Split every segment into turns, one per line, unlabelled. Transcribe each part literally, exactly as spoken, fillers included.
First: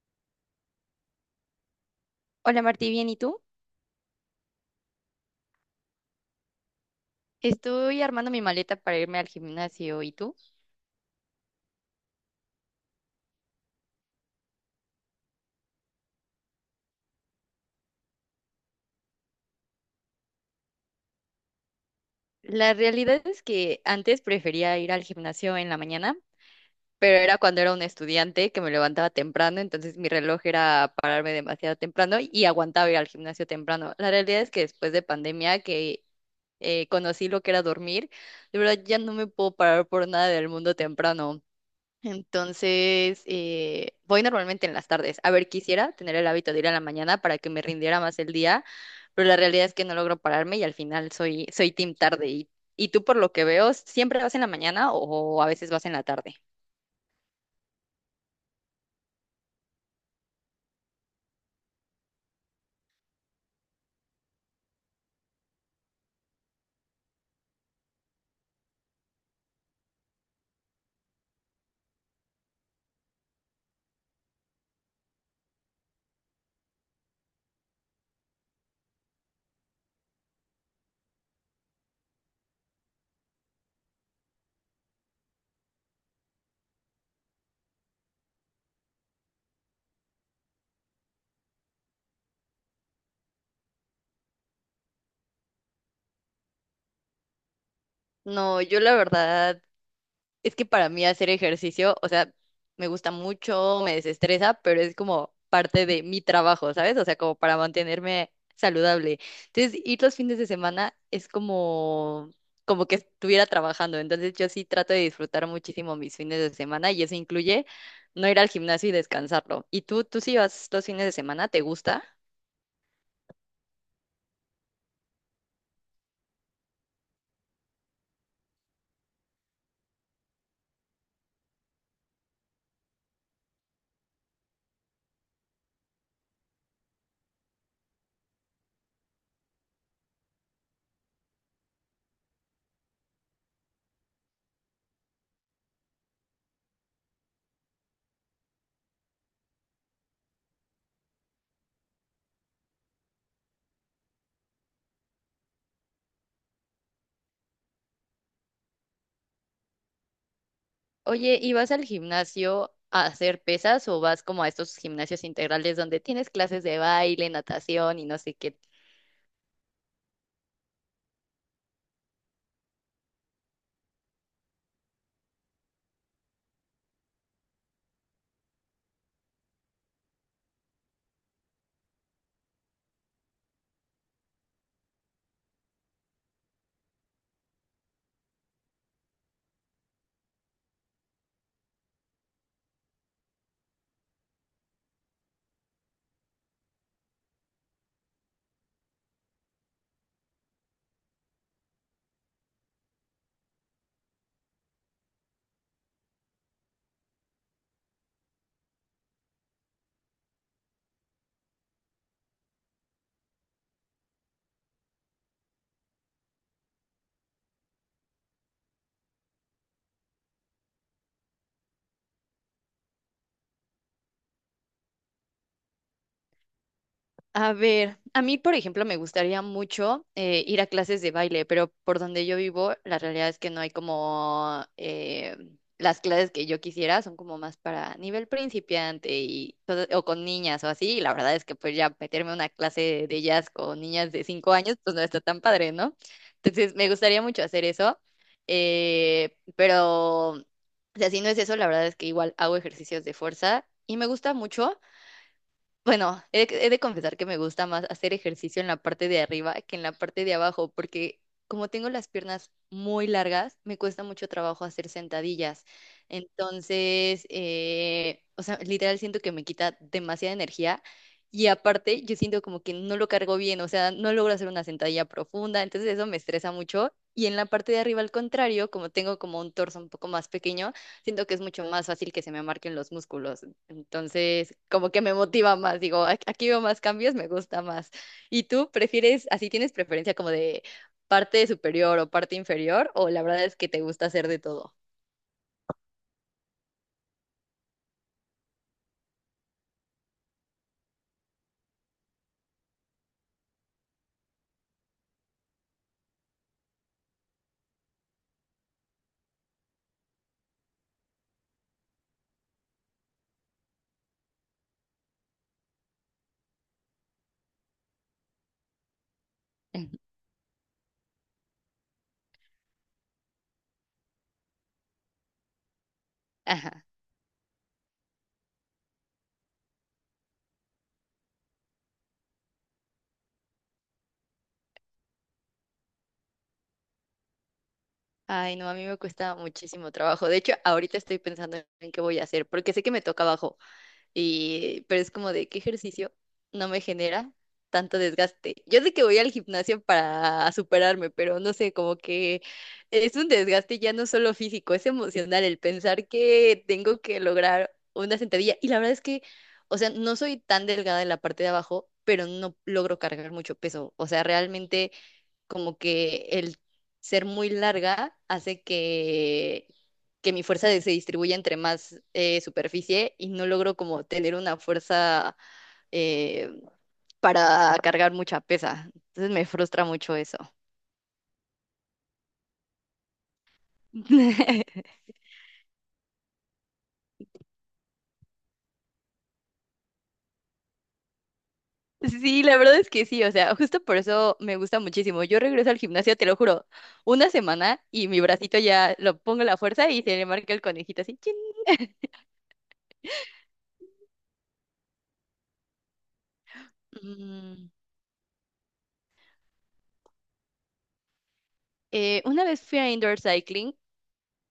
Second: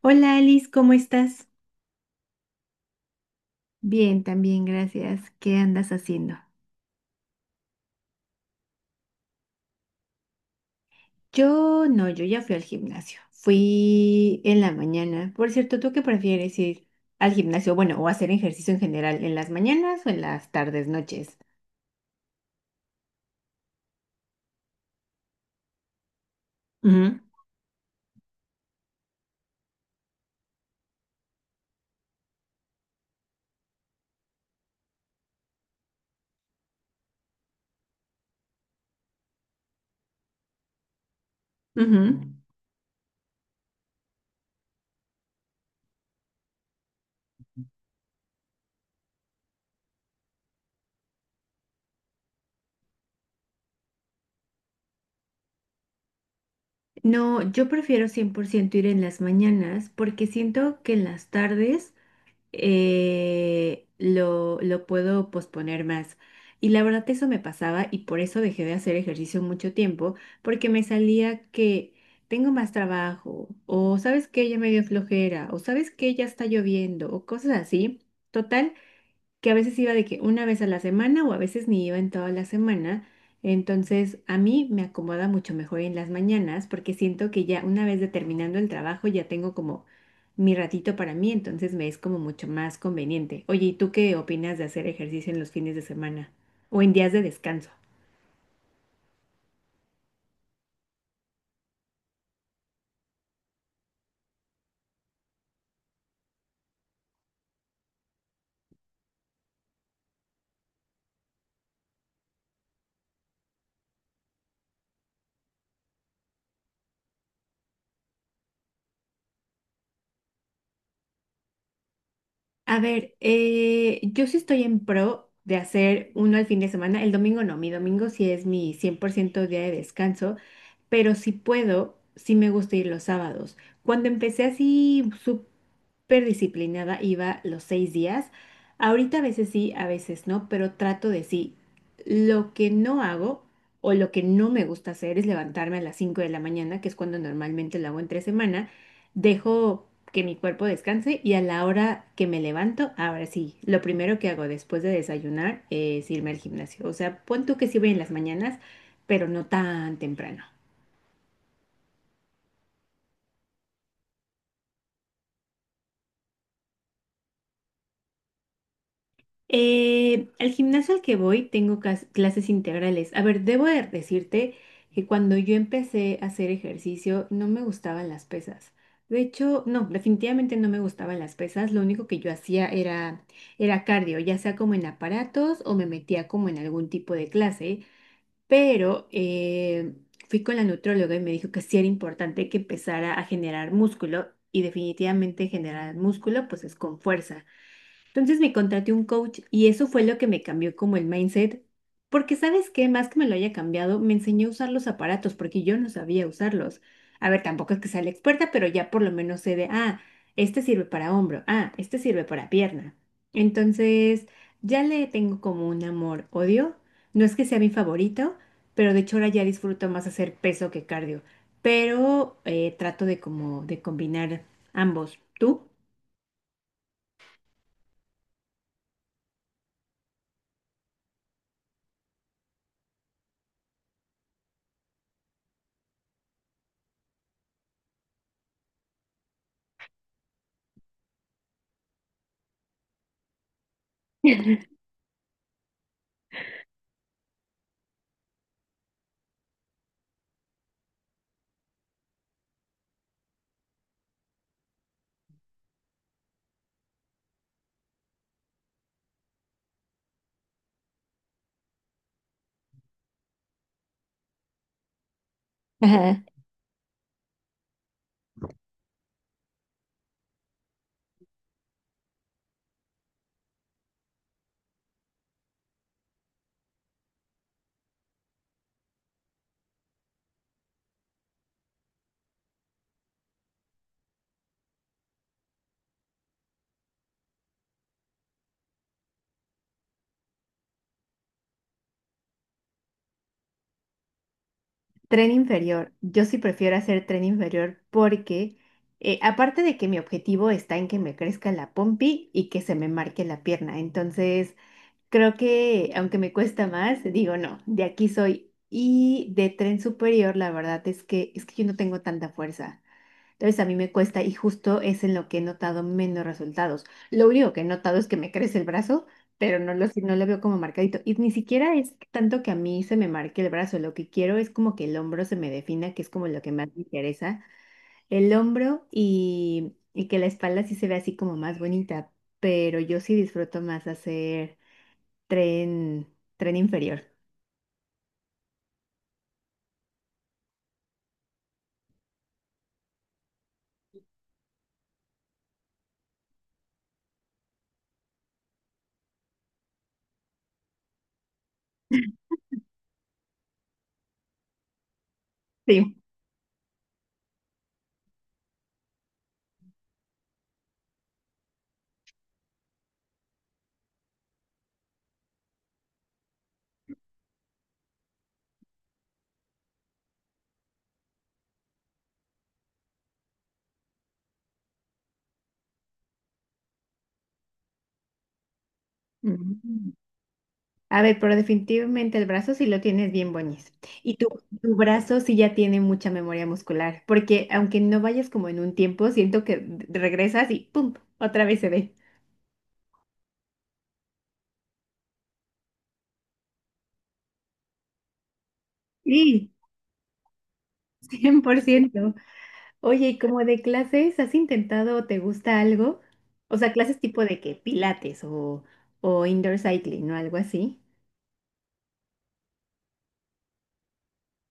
Hola Alice, ¿cómo estás?
Hola Martí, ¿bien y tú?
Bien, también, gracias. ¿Qué andas haciendo?
Estoy armando mi maleta para irme al gimnasio, ¿y tú?
Yo no, yo ya fui al gimnasio. Fui en la mañana. Por cierto, ¿tú qué prefieres ir al gimnasio? Bueno, o hacer ejercicio en general, ¿en las mañanas o en las tardes, noches?
La realidad es que antes prefería ir al gimnasio en la mañana, pero era cuando era un estudiante que me levantaba temprano, entonces mi reloj era pararme demasiado temprano y aguantaba ir al gimnasio temprano. La realidad es que después de pandemia que eh, conocí lo que era dormir, de verdad ya no me puedo parar por nada del mundo temprano.
Ujú, ujú.
Entonces, eh, voy normalmente en las tardes. A ver, quisiera tener el hábito de ir a la mañana para que me rindiera más el día, pero la realidad es que no logro pararme y al final soy, soy team tarde. Y, y tú, por lo que veo, ¿siempre vas en la mañana o a veces vas en la tarde?
No, yo prefiero cien por ciento ir en las mañanas porque siento que en las tardes eh, lo, lo puedo posponer más. Y la verdad eso me pasaba y por eso dejé de hacer ejercicio mucho tiempo, porque me salía que tengo más trabajo, o sabes que ya me dio flojera, o sabes que ya está lloviendo, o cosas así. Total que a veces iba de que una vez a la semana o a veces ni iba en toda la semana. Entonces, a mí me acomoda mucho mejor en las mañanas porque siento que ya una vez de terminando el trabajo ya tengo como mi ratito para mí, entonces me es como mucho más conveniente. Oye, ¿y tú qué opinas de hacer ejercicio en los fines de semana o en días de descanso?
No, yo la verdad es que para mí hacer ejercicio, o sea, me gusta mucho, me desestresa, pero es como parte de mi trabajo, ¿sabes? O sea, como para mantenerme saludable. Entonces, ir los fines de semana es como, como que estuviera trabajando. Entonces, yo sí trato de disfrutar muchísimo mis fines de semana y eso incluye no ir al gimnasio y descansarlo. ¿Y tú, tú sí vas los fines de semana? ¿Te gusta?
A ver, eh, yo sí estoy en pro de hacer uno al fin de semana. El domingo no, mi domingo sí es mi cien por ciento día de descanso. pero si puedo, sí me gusta ir los sábados. Cuando empecé así súper disciplinada, iba los seis días. Ahorita a veces sí, a veces no, pero trato de sí. Lo que no hago o lo que no me gusta hacer es levantarme a las cinco de la mañana, que es cuando normalmente lo hago entre semana. Dejo que mi cuerpo descanse y a la hora que me levanto, ahora sí, lo primero que hago después de desayunar es irme al gimnasio. O sea, pon tú que sí voy en las mañanas, pero no tan temprano.
Oye, ¿y vas al gimnasio a hacer pesas o vas como a estos gimnasios integrales donde tienes clases de baile, natación y no sé qué?
Eh, al gimnasio al que voy tengo cas- clases integrales. A ver, debo de decirte que cuando yo empecé a hacer ejercicio no me gustaban las pesas. De hecho, no, definitivamente no me gustaban las pesas. Lo único que yo hacía era, era cardio, ya sea como en aparatos o me metía como en algún tipo de clase. Pero eh, fui con la nutróloga y me dijo que sí era importante que empezara a generar músculo y definitivamente generar músculo pues es con fuerza. Entonces me contraté un coach y eso fue lo que me cambió como el mindset, porque sabes qué, más que me lo haya cambiado, me enseñó a usar los aparatos porque yo no sabía usarlos. A ver, tampoco es que sea la experta, pero ya por lo menos sé de, ah, este sirve para hombro, ah, este sirve para pierna. Entonces, ya le tengo como un amor-odio. No es que sea mi favorito, pero de hecho ahora ya disfruto más hacer peso que cardio, pero eh, trato de como de combinar ambos. ¿Tú?
A ver, a mí, por ejemplo, me gustaría mucho eh, ir a clases de baile, pero por donde yo vivo, la realidad es que no hay como eh, las clases que yo quisiera, son como más para nivel principiante y todo- o con niñas o así, y la verdad es que pues ya meterme a una clase de jazz con niñas de cinco años, pues no está tan padre, ¿no? Entonces, me gustaría mucho hacer eso, eh, pero o sea, si no es eso, la verdad es que igual hago ejercicios de fuerza y me gusta mucho. Bueno, he, de he de confesar que me gusta más hacer ejercicio en la parte de arriba que en la parte de abajo, porque como tengo las piernas muy largas, me cuesta mucho trabajo hacer sentadillas. Entonces, eh, o sea, literal siento que me quita demasiada energía y aparte yo siento como que no lo cargo bien, o sea, no logro hacer una sentadilla profunda, entonces eso me estresa mucho. Y en la parte de arriba, al contrario, como tengo como un torso un poco más pequeño, siento que es mucho más fácil que se me marquen los músculos. Entonces, como que me motiva más, digo, "Ac- aquí veo más cambios, me gusta más. ¿Y tú prefieres, así tienes preferencia como de parte superior o parte inferior, o la verdad es que te gusta hacer de todo?
Tren inferior. Yo sí prefiero hacer tren inferior porque, eh, aparte de que mi objetivo está en que me crezca la pompi y que se me marque la pierna. Entonces, creo que aunque me cuesta más, digo no, de aquí soy. Y de tren superior, la verdad es que es que yo no tengo tanta fuerza. Entonces a mí me cuesta y justo es en lo que he notado menos resultados. Lo único que he notado es que me crece el brazo, pero no lo,
Ujú.
si- no lo veo como marcadito. Y ni siquiera es tanto que a mí se me marque el brazo. Lo que quiero es como que el hombro se me defina, que es como lo que más me
Ajá.
interesa. El hombro y, y que la espalda sí se ve así como más bonita. Pero yo sí disfruto más hacer tren, tren inferior.
Ay, no, a mí me cuesta muchísimo trabajo. De hecho, ahorita estoy pensando en qué voy a hacer, porque sé que me toca abajo. Y, pero es como de qué ejercicio no me genera tanto desgaste. Yo sé que voy al gimnasio para superarme, pero no sé, como que es un desgaste ya no solo físico, es emocional el
Sí.
pensar que tengo que lograr una sentadilla. Y la verdad es que, o sea, no soy tan delgada en la parte de abajo, pero no logro cargar mucho peso. O sea, realmente como que el ser muy larga hace que, que mi fuerza de- se distribuya entre más eh, superficie y no logro como tener una fuerza eh, para cargar mucha pesa. Entonces me frustra
Ujú.
mucho eso.
A ver, pero definitivamente el brazo sí lo tienes bien boñez. Y tu, tu brazo sí ya tiene mucha memoria muscular, porque aunque no vayas como en un tiempo, siento que d- regresas y ¡pum! Otra vez se ve.
Sí, la verdad es que sí, o sea, justo por eso me gusta muchísimo. Yo regreso al gimnasio, te lo juro, una semana y mi bracito ya lo pongo
Sí,
la fuerza y se le marca el conejito así. Chin.
cien por ciento. Oye, ¿y como de clases has intentado o te gusta algo? O sea, clases tipo de que
Mm,
pilates o, o indoor cycling o algo así.
eh, una vez fui a indoor cycling.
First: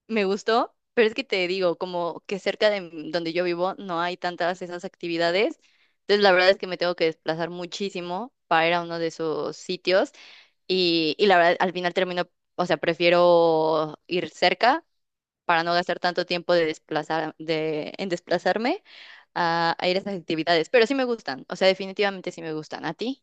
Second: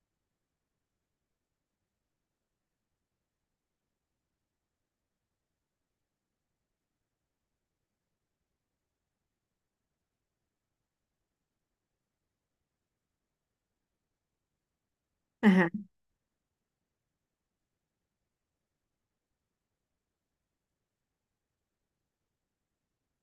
Me gustó, pero es que te digo, como que cerca de m- donde yo vivo no hay tantas esas actividades. Entonces, la verdad es que me tengo que desplazar muchísimo para ir a uno de esos sitios. Y, y la verdad, al final termino, o sea, prefiero ir cerca para no gastar tanto tiempo de desplazar, de, en desplazarme a, a ir a esas actividades. Pero sí me gustan, o sea, definitivamente sí me gustan. ¿A ti?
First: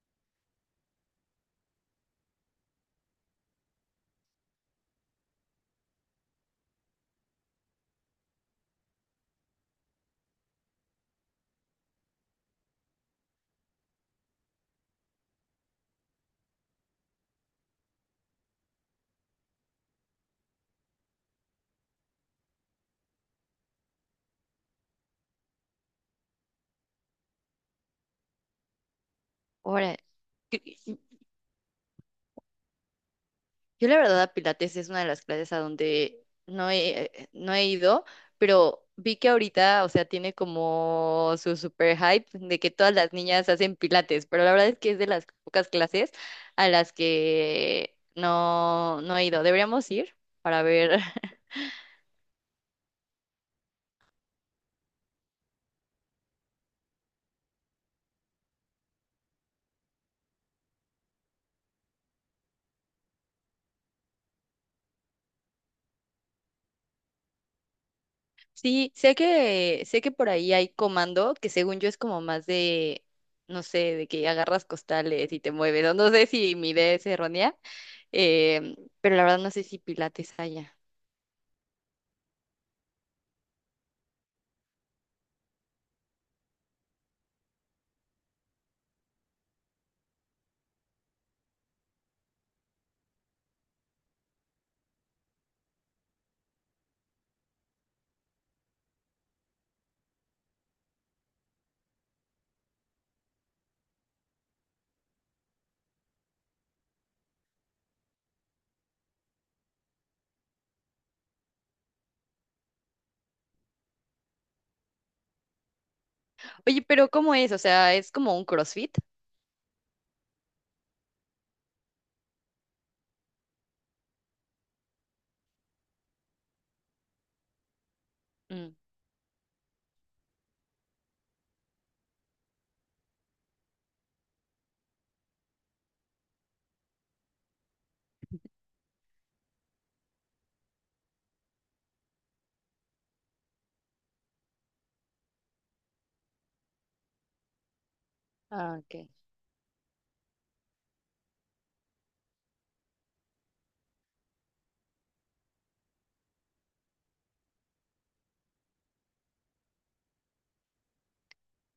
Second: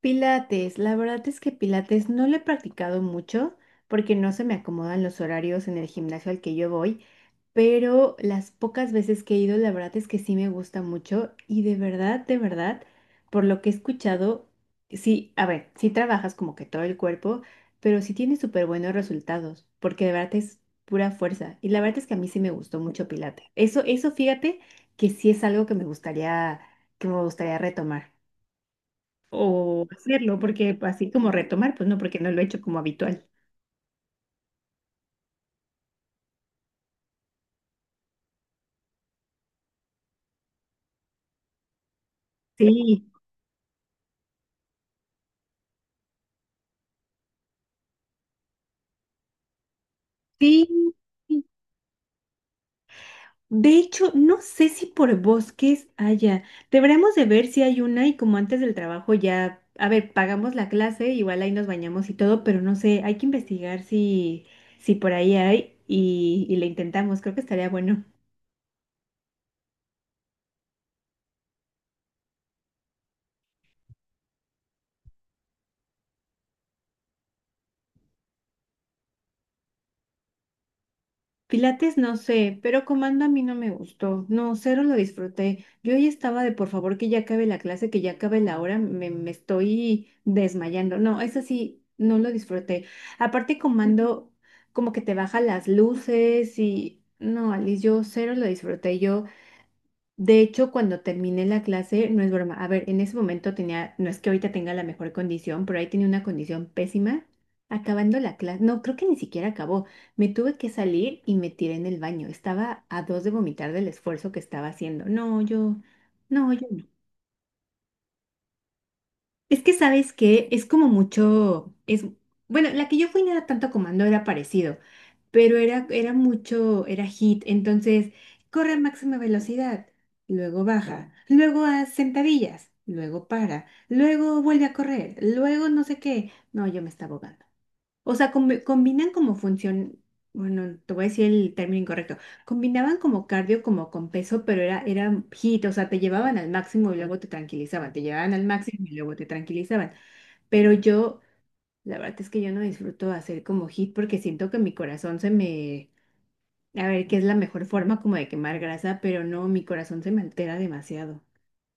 Pilates, la verdad es que Pilates no lo he practicado mucho porque no se me acomodan los horarios en el gimnasio al que yo voy, pero las pocas veces que he ido, la verdad es que sí me gusta mucho y de verdad, de verdad, por lo que he escuchado, sí, a ver, sí trabajas como que todo el cuerpo, pero sí tienes súper buenos resultados porque de verdad es pura fuerza y la verdad es que a mí sí me gustó mucho Pilates. Eso, eso fíjate que sí es algo que me gustaría, que me gustaría retomar o
Órale.
hacerlo, porque así como retomar, pues no, porque no lo he hecho como habitual.
Yo la verdad a Pilates es una de las clases a donde no he, eh, no he ido, pero vi que ahorita, o sea, tiene como su super hype de que todas
Sí,
las niñas hacen Pilates, pero la verdad es que es de las pocas clases a las que no, no he ido. Deberíamos ir para
sí.
ver.
De hecho, no sé si por bosques haya. Deberíamos de ver si hay una y como antes del trabajo ya, a ver, pagamos la clase, igual ahí nos bañamos y todo, pero no sé, hay que investigar si, si por ahí hay y, y le intentamos, creo que estaría bueno.
Sí, sé que, sé que por ahí hay comando, que según yo es como más de, no sé, de que agarras costales y te mueves. No, no sé si mi idea es errónea, em, pero la verdad no sé si Pilates haya.
Pilates no sé, pero comando a mí no me gustó. No, cero lo disfruté. Yo ahí estaba de por favor que ya acabe la clase, que ya acabe la hora, me, me estoy desmayando. No, eso sí, no lo disfruté. Aparte comando como que te baja las luces y no, Alice, yo cero lo disfruté. Yo de hecho, cuando terminé la clase, no es broma, a ver, en ese momento tenía, no es que ahorita tenga la mejor condición, pero ahí tenía una condición pésima. Acabando la clase, no, creo que ni siquiera acabó. Me tuve que salir y me tiré en el baño. Estaba a dos de vomitar del esfuerzo que estaba haciendo. No, yo, no, yo.
Oye, pero ¿cómo es? O sea, ¿es como un CrossFit?
Es que sabes que es como mucho, es, bueno, la que yo fui no era tanto comando, era parecido, pero era, era mucho, era hit, entonces corre
Mm.
a máxima velocidad, luego baja, luego haz sentadillas, luego para, luego vuelve a correr, luego no sé qué. No, yo me estaba ahogando. O sea, combi- combinan como función, bueno, te voy a decir el término incorrecto, combinaban como cardio como con peso, pero era, era hit, o sea, te llevaban al máximo y luego te tranquilizaban, te llevaban al
Ah,
máximo y
ok.
luego te tranquilizaban. Pero yo, la verdad es que yo no disfruto hacer como hit porque siento que mi corazón se me, a ver, que es la mejor forma como de quemar grasa, pero no, mi corazón se me altera demasiado.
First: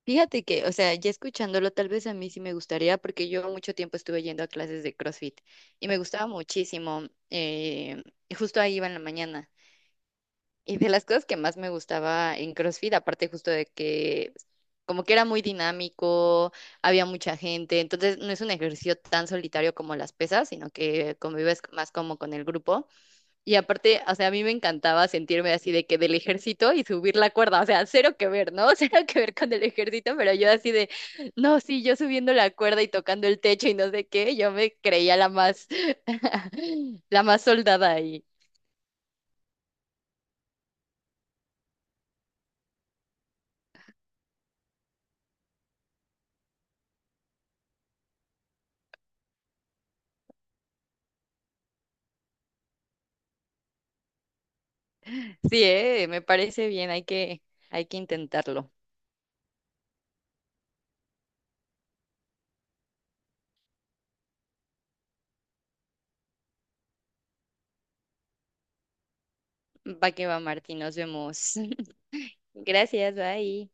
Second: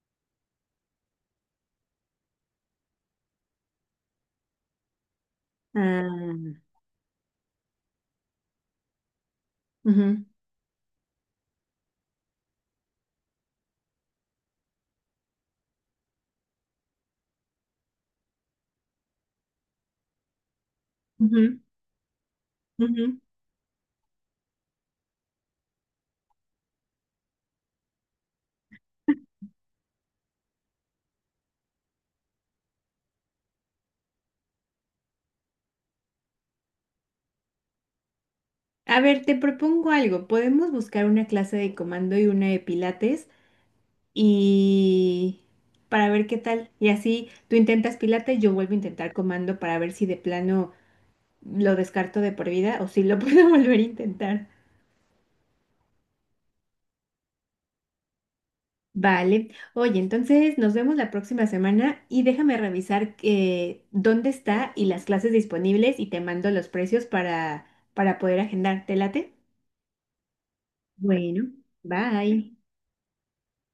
Fíjate que, o sea, ya escuchándolo, tal vez a mí sí me gustaría, porque yo mucho tiempo estuve yendo a clases de CrossFit y me gustaba
Ah,
muchísimo. eh, y justo ahí iba en la mañana.
ujú,
Y de las cosas que más me gustaba en CrossFit, aparte justo de que como que era muy dinámico, había mucha gente, entonces no es un ejercicio tan solitario como las pesas, sino que
ujú,
convives más como con el grupo.
ujú.
Y aparte, o sea, a mí me encantaba sentirme así de que del ejército y subir la cuerda, o sea, cero que ver, ¿no? Cero que ver con el ejército, pero yo así de, no, sí, yo subiendo la cuerda y tocando el techo y no sé qué, yo me creía la más, la más soldada ahí.
A ver, te propongo algo. Podemos buscar una clase de comando y una de pilates y para ver qué tal. Y así tú intentas Pilates, yo vuelvo a intentar comando para ver si de plano lo descarto de por vida o si lo puedo volver a intentar.
Sí, eh, me parece bien, hay que, hay que intentarlo.
Vale. Oye, entonces nos vemos la próxima semana y déjame revisar eh, dónde está y las clases disponibles y te mando los precios para, para poder agendar. ¿Te late?
Va que va, Martín, nos vemos.
Bueno, bye.
Gracias, bye.